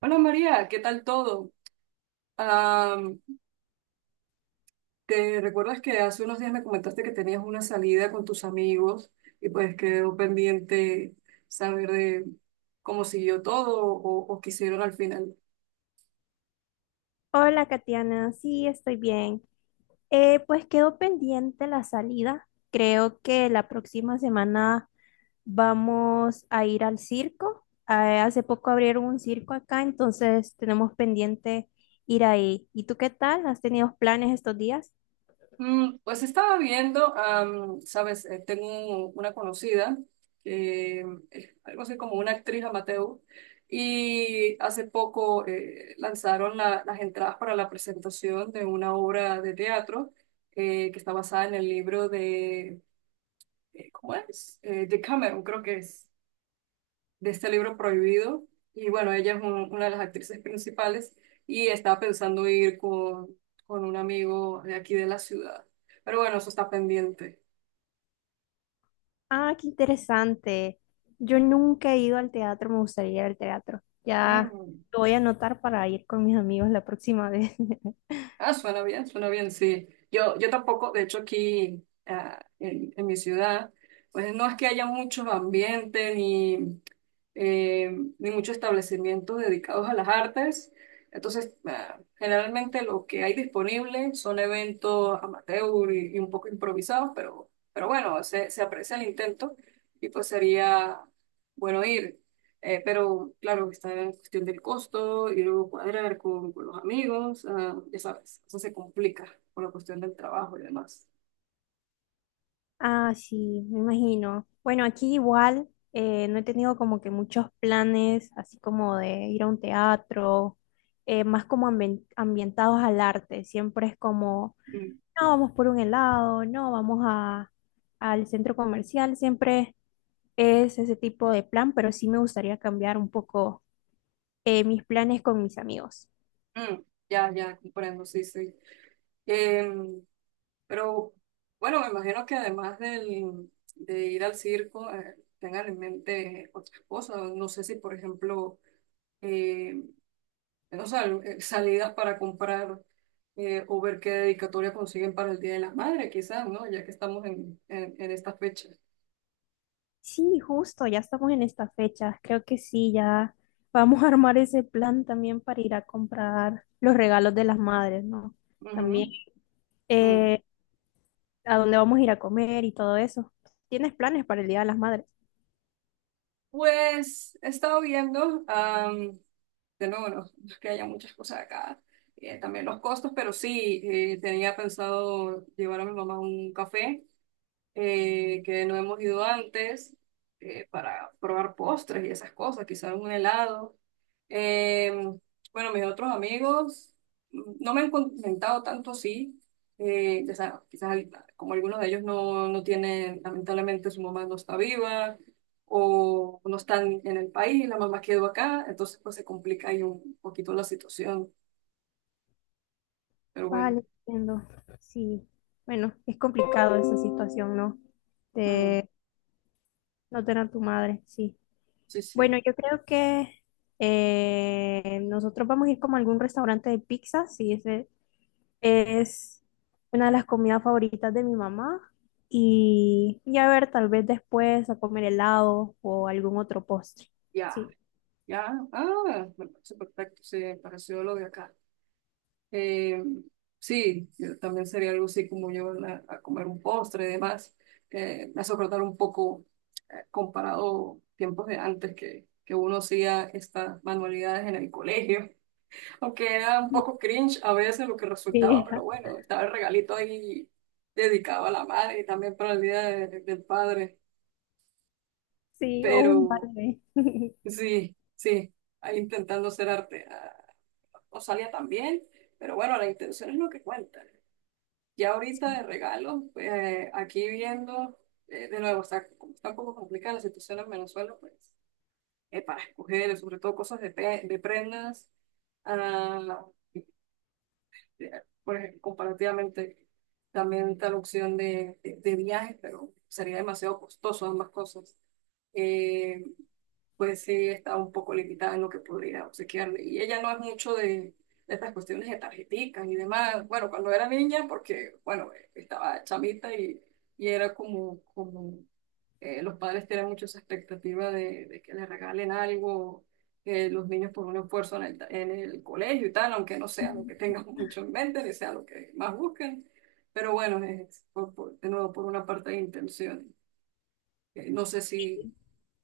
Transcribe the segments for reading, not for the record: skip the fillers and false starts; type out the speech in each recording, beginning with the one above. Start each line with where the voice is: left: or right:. right: Hola María, ¿qué tal todo? Am, ¿Te recuerdas que hace unos días me comentaste que tenías una salida con tus amigos y pues quedó pendiente saber de cómo siguió todo o qué hicieron al final?
left: Hola, Katiana. Sí, estoy bien. Pues quedó pendiente la salida. Creo que la próxima semana vamos a ir al circo. Hace poco abrieron un circo acá, entonces tenemos pendiente ir ahí. ¿Y tú qué tal? ¿Has tenido planes estos días?
right: Mm, pues estaba viendo, sabes, tengo una conocida que es algo así como una actriz amateur y hace poco lanzaron las entradas para la presentación de una obra de teatro que está basada en el libro de, ¿cómo es? De Cameron, creo que es de este libro prohibido. Y bueno, ella es una de las actrices principales y estaba pensando ir con un amigo de aquí de la ciudad. Pero bueno, eso está pendiente.
left: Ah, qué interesante. Yo nunca he ido al teatro, me gustaría ir al teatro. Ya
right: Mm.
left: lo voy a anotar para ir con mis amigos la próxima vez.
right: Ah, suena bien, sí. Yo tampoco, de hecho aquí ah, en mi ciudad, pues no es que haya muchos ambientes ni... eh, ni muchos establecimientos dedicados a las artes. Entonces, ah, generalmente lo que hay disponible son eventos amateur y un poco improvisados, pero bueno, se aprecia el intento y pues sería bueno ir. Pero claro, está en cuestión del costo y luego cuadrar con los amigos, ah, ya sabes, eso se complica por la cuestión del trabajo y demás.
left: Ah, sí, me imagino. Bueno, aquí igual no he tenido como que muchos planes, así como de ir a un teatro, más como ambientados al arte. Siempre es como,
right: Mm,
left: no, vamos por un helado, no, vamos a, al centro comercial. Siempre es ese tipo de plan, pero sí me gustaría cambiar un poco mis planes con mis amigos.
right: mm, ya, ya, comprendo, sí, sí. Em, pero bueno, me imagino que además de ir al circo, tengan en mente otras cosas. No sé si, por ejemplo, eh, no sé sea, salidas para comprar o ver qué dedicatoria consiguen para el Día de la Madre, quizás, ¿no? Ya que estamos en esta fecha.
left: Sí, justo, ya estamos en esta fecha. Creo que sí, ya vamos a armar ese plan también para ir a comprar los regalos de las madres, ¿no?
right: Ujú,
left: También
right: mm.
left: eh, a dónde vamos a ir a comer y todo eso. ¿Tienes planes para el Día de las Madres?
right: Pues he estado viendo, de nuevo, no, no es que haya muchas cosas acá, también los costos, pero sí, tenía pensado llevar a mi mamá un café que no hemos ido antes para probar postres y esas cosas, quizás un helado. Eh, bueno, mis otros amigos mm, no me han comentado tanto sí, ya sabes, quizás como algunos de ellos no, no tienen, lamentablemente su mamá no está viva o no están en el país, la mamá quedó acá, entonces pues se complica ahí un poquito la situación, pero bueno,
left: Vale, entiendo. Sí, bueno, es complicado esa situación, ¿no?
right: mm,
left: De no tener a tu madre, sí.
right: sí,
left: Bueno,
right: sí,
left: yo creo que nosotros vamos a ir como a algún restaurante de pizza, sí, ese. Es una de las comidas favoritas de mi mamá. Y a ver, tal vez después a comer helado o algún otro postre.
right: ya.
left: Sí,
right: Ya, ah, me parece perfecto, sí, me pareció lo de acá. Eh, sí, yo también sería algo así como llevarla a comer un postre y demás. Me hace acordar un poco comparado tiempos de antes que uno hacía estas manualidades en el colegio, aunque era un
left: sí,
right: poco cringe a veces lo que resultaba, pero bueno, estaba el regalito ahí dedicado a la madre y también para el día del padre.
left: sí, o un
right: Pero
left: balde.
right: sí, sí, ahí intentando hacer arte. Ah, no salía tan bien, pero bueno, la intención es lo que cuenta. Ya ahorita de regalo, pues, aquí viendo, de nuevo, está un poco complicada la situación en Venezuela, pues, para escoger, sobre todo cosas de, de prendas, ah, eh, por ejemplo, comparativamente, también está la opción de viajes, pero sería demasiado costoso ambas cosas. Eh, pues sí estaba un poco limitada en lo que podría obsequiarle. Y ella no es mucho de estas cuestiones de tarjeticas y demás. Bueno, cuando era niña, porque, bueno, estaba chamita y era como, como los padres tienen mucho esa expectativa de que le regalen algo, que los niños por un esfuerzo en el colegio y tal, aunque no sea lo que tengan mucho en mente, ni sea lo que más busquen. Pero bueno, es por, de nuevo por una parte de intención. No sé si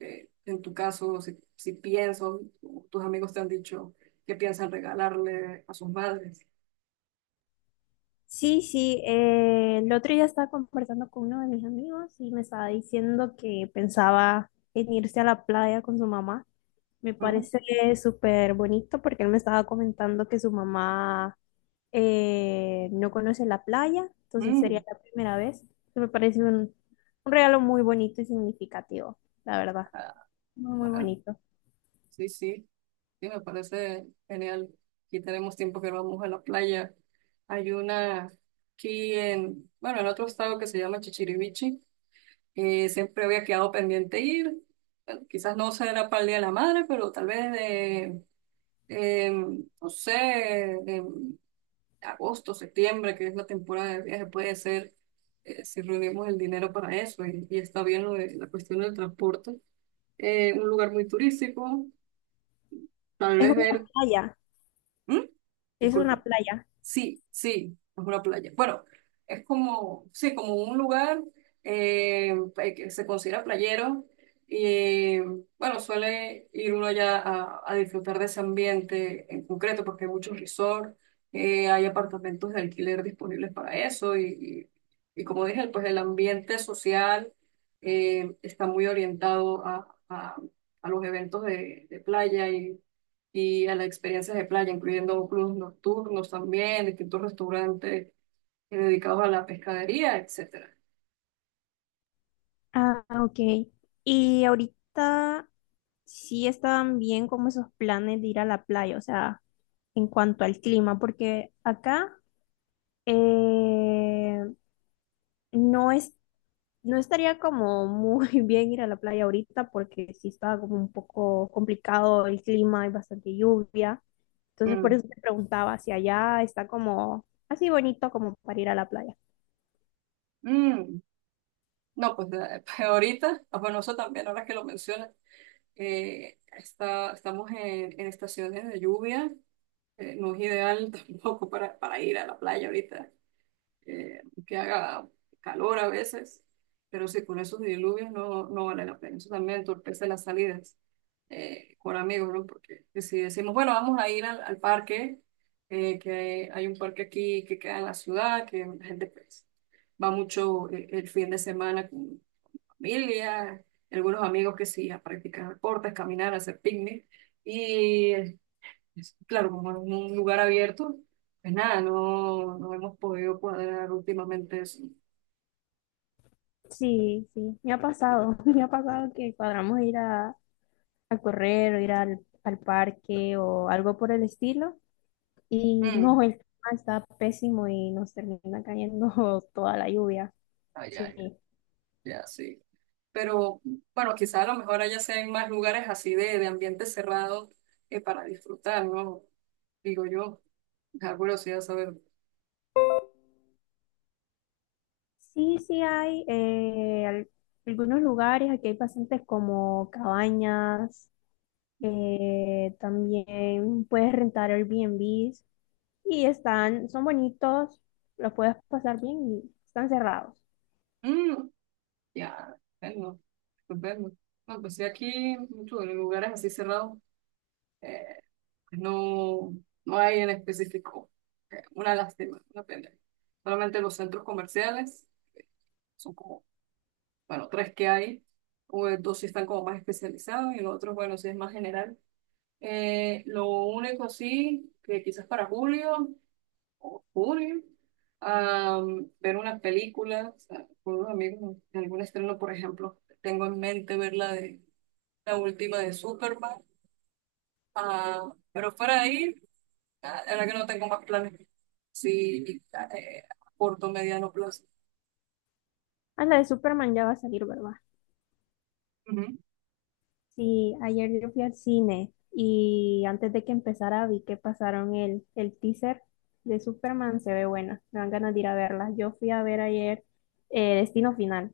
right: en tu caso, si, si pienso, o tus amigos te han dicho que piensan regalarle a sus madres.
left: Sí, sí. El otro día estaba conversando con uno de mis amigos y me estaba diciendo que pensaba en irse a la playa con su mamá. Me
right: Ujú.
left: parece súper bonito porque él me estaba comentando que su mamá no conoce la playa, entonces sería
right: Mm,
left: la primera vez. Entonces me parece un regalo muy bonito y significativo, la verdad.
right: ah,
left: Muy, muy
right: ah,
left: bonito.
right: sí, sí, sí, me parece genial. Aquí tenemos tiempo que no vamos a la playa. Hay una aquí en, bueno, en otro estado que se llama Chichirivichi, que siempre había quedado pendiente ir. Bueno, quizás no será para el Día de la Madre, pero tal vez de, no sé, em, agosto, septiembre, que es la temporada de viaje, puede ser si reunimos el dinero para eso y está bien lo de la cuestión del transporte. Un lugar muy turístico, tal
left: Es
right: vez
left: una
right: ver,
left: playa,
right: ¿Mm?
left: es una
right: Disculpa.
left: playa.
right: Sí, sí, es una playa. Bueno, es como, sí, como un lugar eh, que se considera playero y bueno, suele ir uno allá a disfrutar de ese ambiente en concreto porque hay muchos resorts, hay apartamentos de alquiler disponibles para eso y, y como dije, pues el ambiente social está muy orientado a los eventos de playa y a las experiencias de playa, incluyendo clubes nocturnos también, distintos restaurantes dedicados a la pescadería, etcétera.
left: Ah, ok. Y ahorita sí estaban bien como esos planes de ir a la playa, o sea, en cuanto al clima, porque acá eh, no es no estaría como muy bien ir a la playa ahorita porque sí está como un poco complicado el clima, hay bastante lluvia. Entonces por
right: Mm,
left: eso te preguntaba si allá está como así bonito como para ir a la playa.
right: mm. No, pues ahorita, ah, bueno, eso también, ahora que lo mencionas, está, estamos en estaciones de lluvia, no es ideal tampoco para, para ir a la playa ahorita. Que haga calor a veces, pero sí, con esos diluvios no, no vale la pena. Eso también entorpece las salidas con amigos, ¿no? Porque si decimos, bueno, vamos a ir al parque, que hay un parque aquí que queda en la ciudad, que la gente pues, va mucho el fin de semana con familia, algunos amigos que sí, a practicar deportes, caminar, hacer picnic. Y claro, como en un lugar abierto, pues nada, no, no hemos podido cuadrar últimamente eso.
left: Sí, sí, me ha pasado, me ha pasado que cuadramos ir a correr o ir al, al parque o algo por el estilo y
right: Mm,
left: no, el clima está pésimo y nos termina cayendo toda la lluvia. Sí.
right: ya sí. Pero bueno, quizás a lo mejor allá sean más lugares así de ambiente cerrado para disfrutar, ¿no? Digo yo, da curiosidad saber.
left: Sí, sí hay algunos lugares, aquí hay bastantes como cabañas, también puedes rentar Airbnbs y están, son bonitos, los puedes pasar bien y están cerrados.
right: Mm, ya, bueno, pues bueno. No, pues sí, aquí mucho en lugares así cerrados eh, pues no, no hay en específico. Una lástima, una pena. Solamente los centros comerciales son como bueno, tres que hay, o, dos sí están como más especializados y los otros, bueno, sí es más general. Lo único sí, que quizás para julio o junio, ver una película, o sea, con unos amigos, algún estreno, por ejemplo, tengo en mente ver la de la última de Superman, ah, pero fuera de ahí, ah, la verdad que no tengo más planes, sí, a corto, mediano plazo.
left: Ah, la de Superman ya va a salir, ¿verdad?
right: Ujú.
left: Sí, ayer yo fui al cine y antes de que empezara vi que pasaron el teaser de Superman, se ve buena, me dan ganas de ir a verla. Yo fui a ver ayer Destino Final.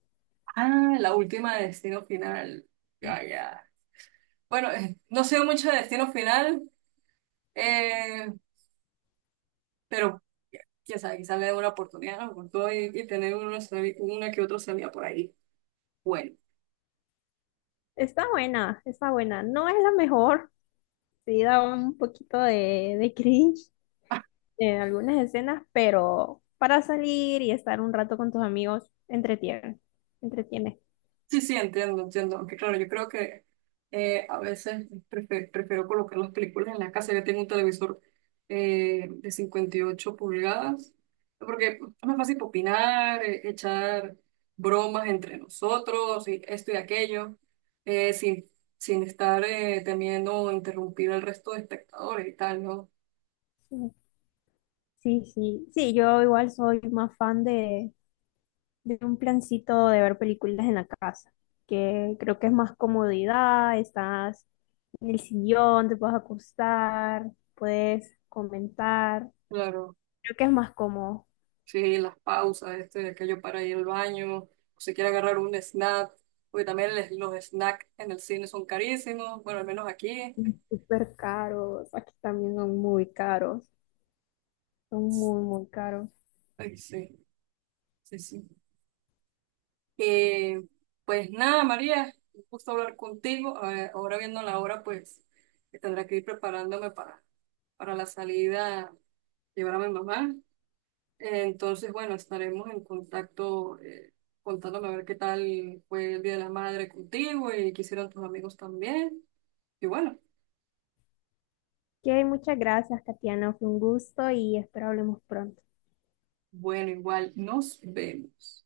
right: Ah, la última de Destino Final. Ya, ya. Bueno, no sé mucho de Destino Final, eh, pero ya sabe, quizás le dé una oportunidad, ¿no? Con todo y tener uno una que otro salida por ahí. Bueno.
left: Está buena, está buena. No es la mejor, sí da un poquito de cringe en algunas escenas, pero para salir y estar un rato con tus amigos, entretiene, entretiene.
right: Sí, sí, entiendo, entiendo. Aunque claro, yo creo que a veces prefiero, colocar las películas en la casa. Yo tengo un televisor de 58 pulgadas, porque es más fácil opinar, echar bromas entre nosotros y esto y aquello, sin, sin estar temiendo interrumpir al resto de espectadores y tal, ¿no?
left: Sí, sí, sí. Sí, yo igual soy más fan de un plancito de ver películas en la casa, que creo que es más comodidad, estás en el sillón, te puedes acostar, puedes comentar,
right: Claro.
left: creo que es más cómodo.
right: Sí, las pausas, este, aquello para ir al baño, o si quiere agarrar un snack, porque también los snacks en el cine son carísimos, bueno, al menos aquí.
left: Súper caros, aquí también son muy caros, son muy, muy caros.
right: Ay, sí, sí, sí. Eh, pues nada, María, un gusto hablar contigo. A ahora viendo la hora, pues que tendré que ir preparándome para la salida, llevar a mi mamá. Entonces, bueno, estaremos en contacto, contándome a ver qué tal fue el Día de la Madre contigo y qué hicieron tus amigos también. Igual. Bueno,
left: Ok, muchas gracias, Katiana, fue un gusto y espero hablemos pronto.
right: bueno, igual nos vemos.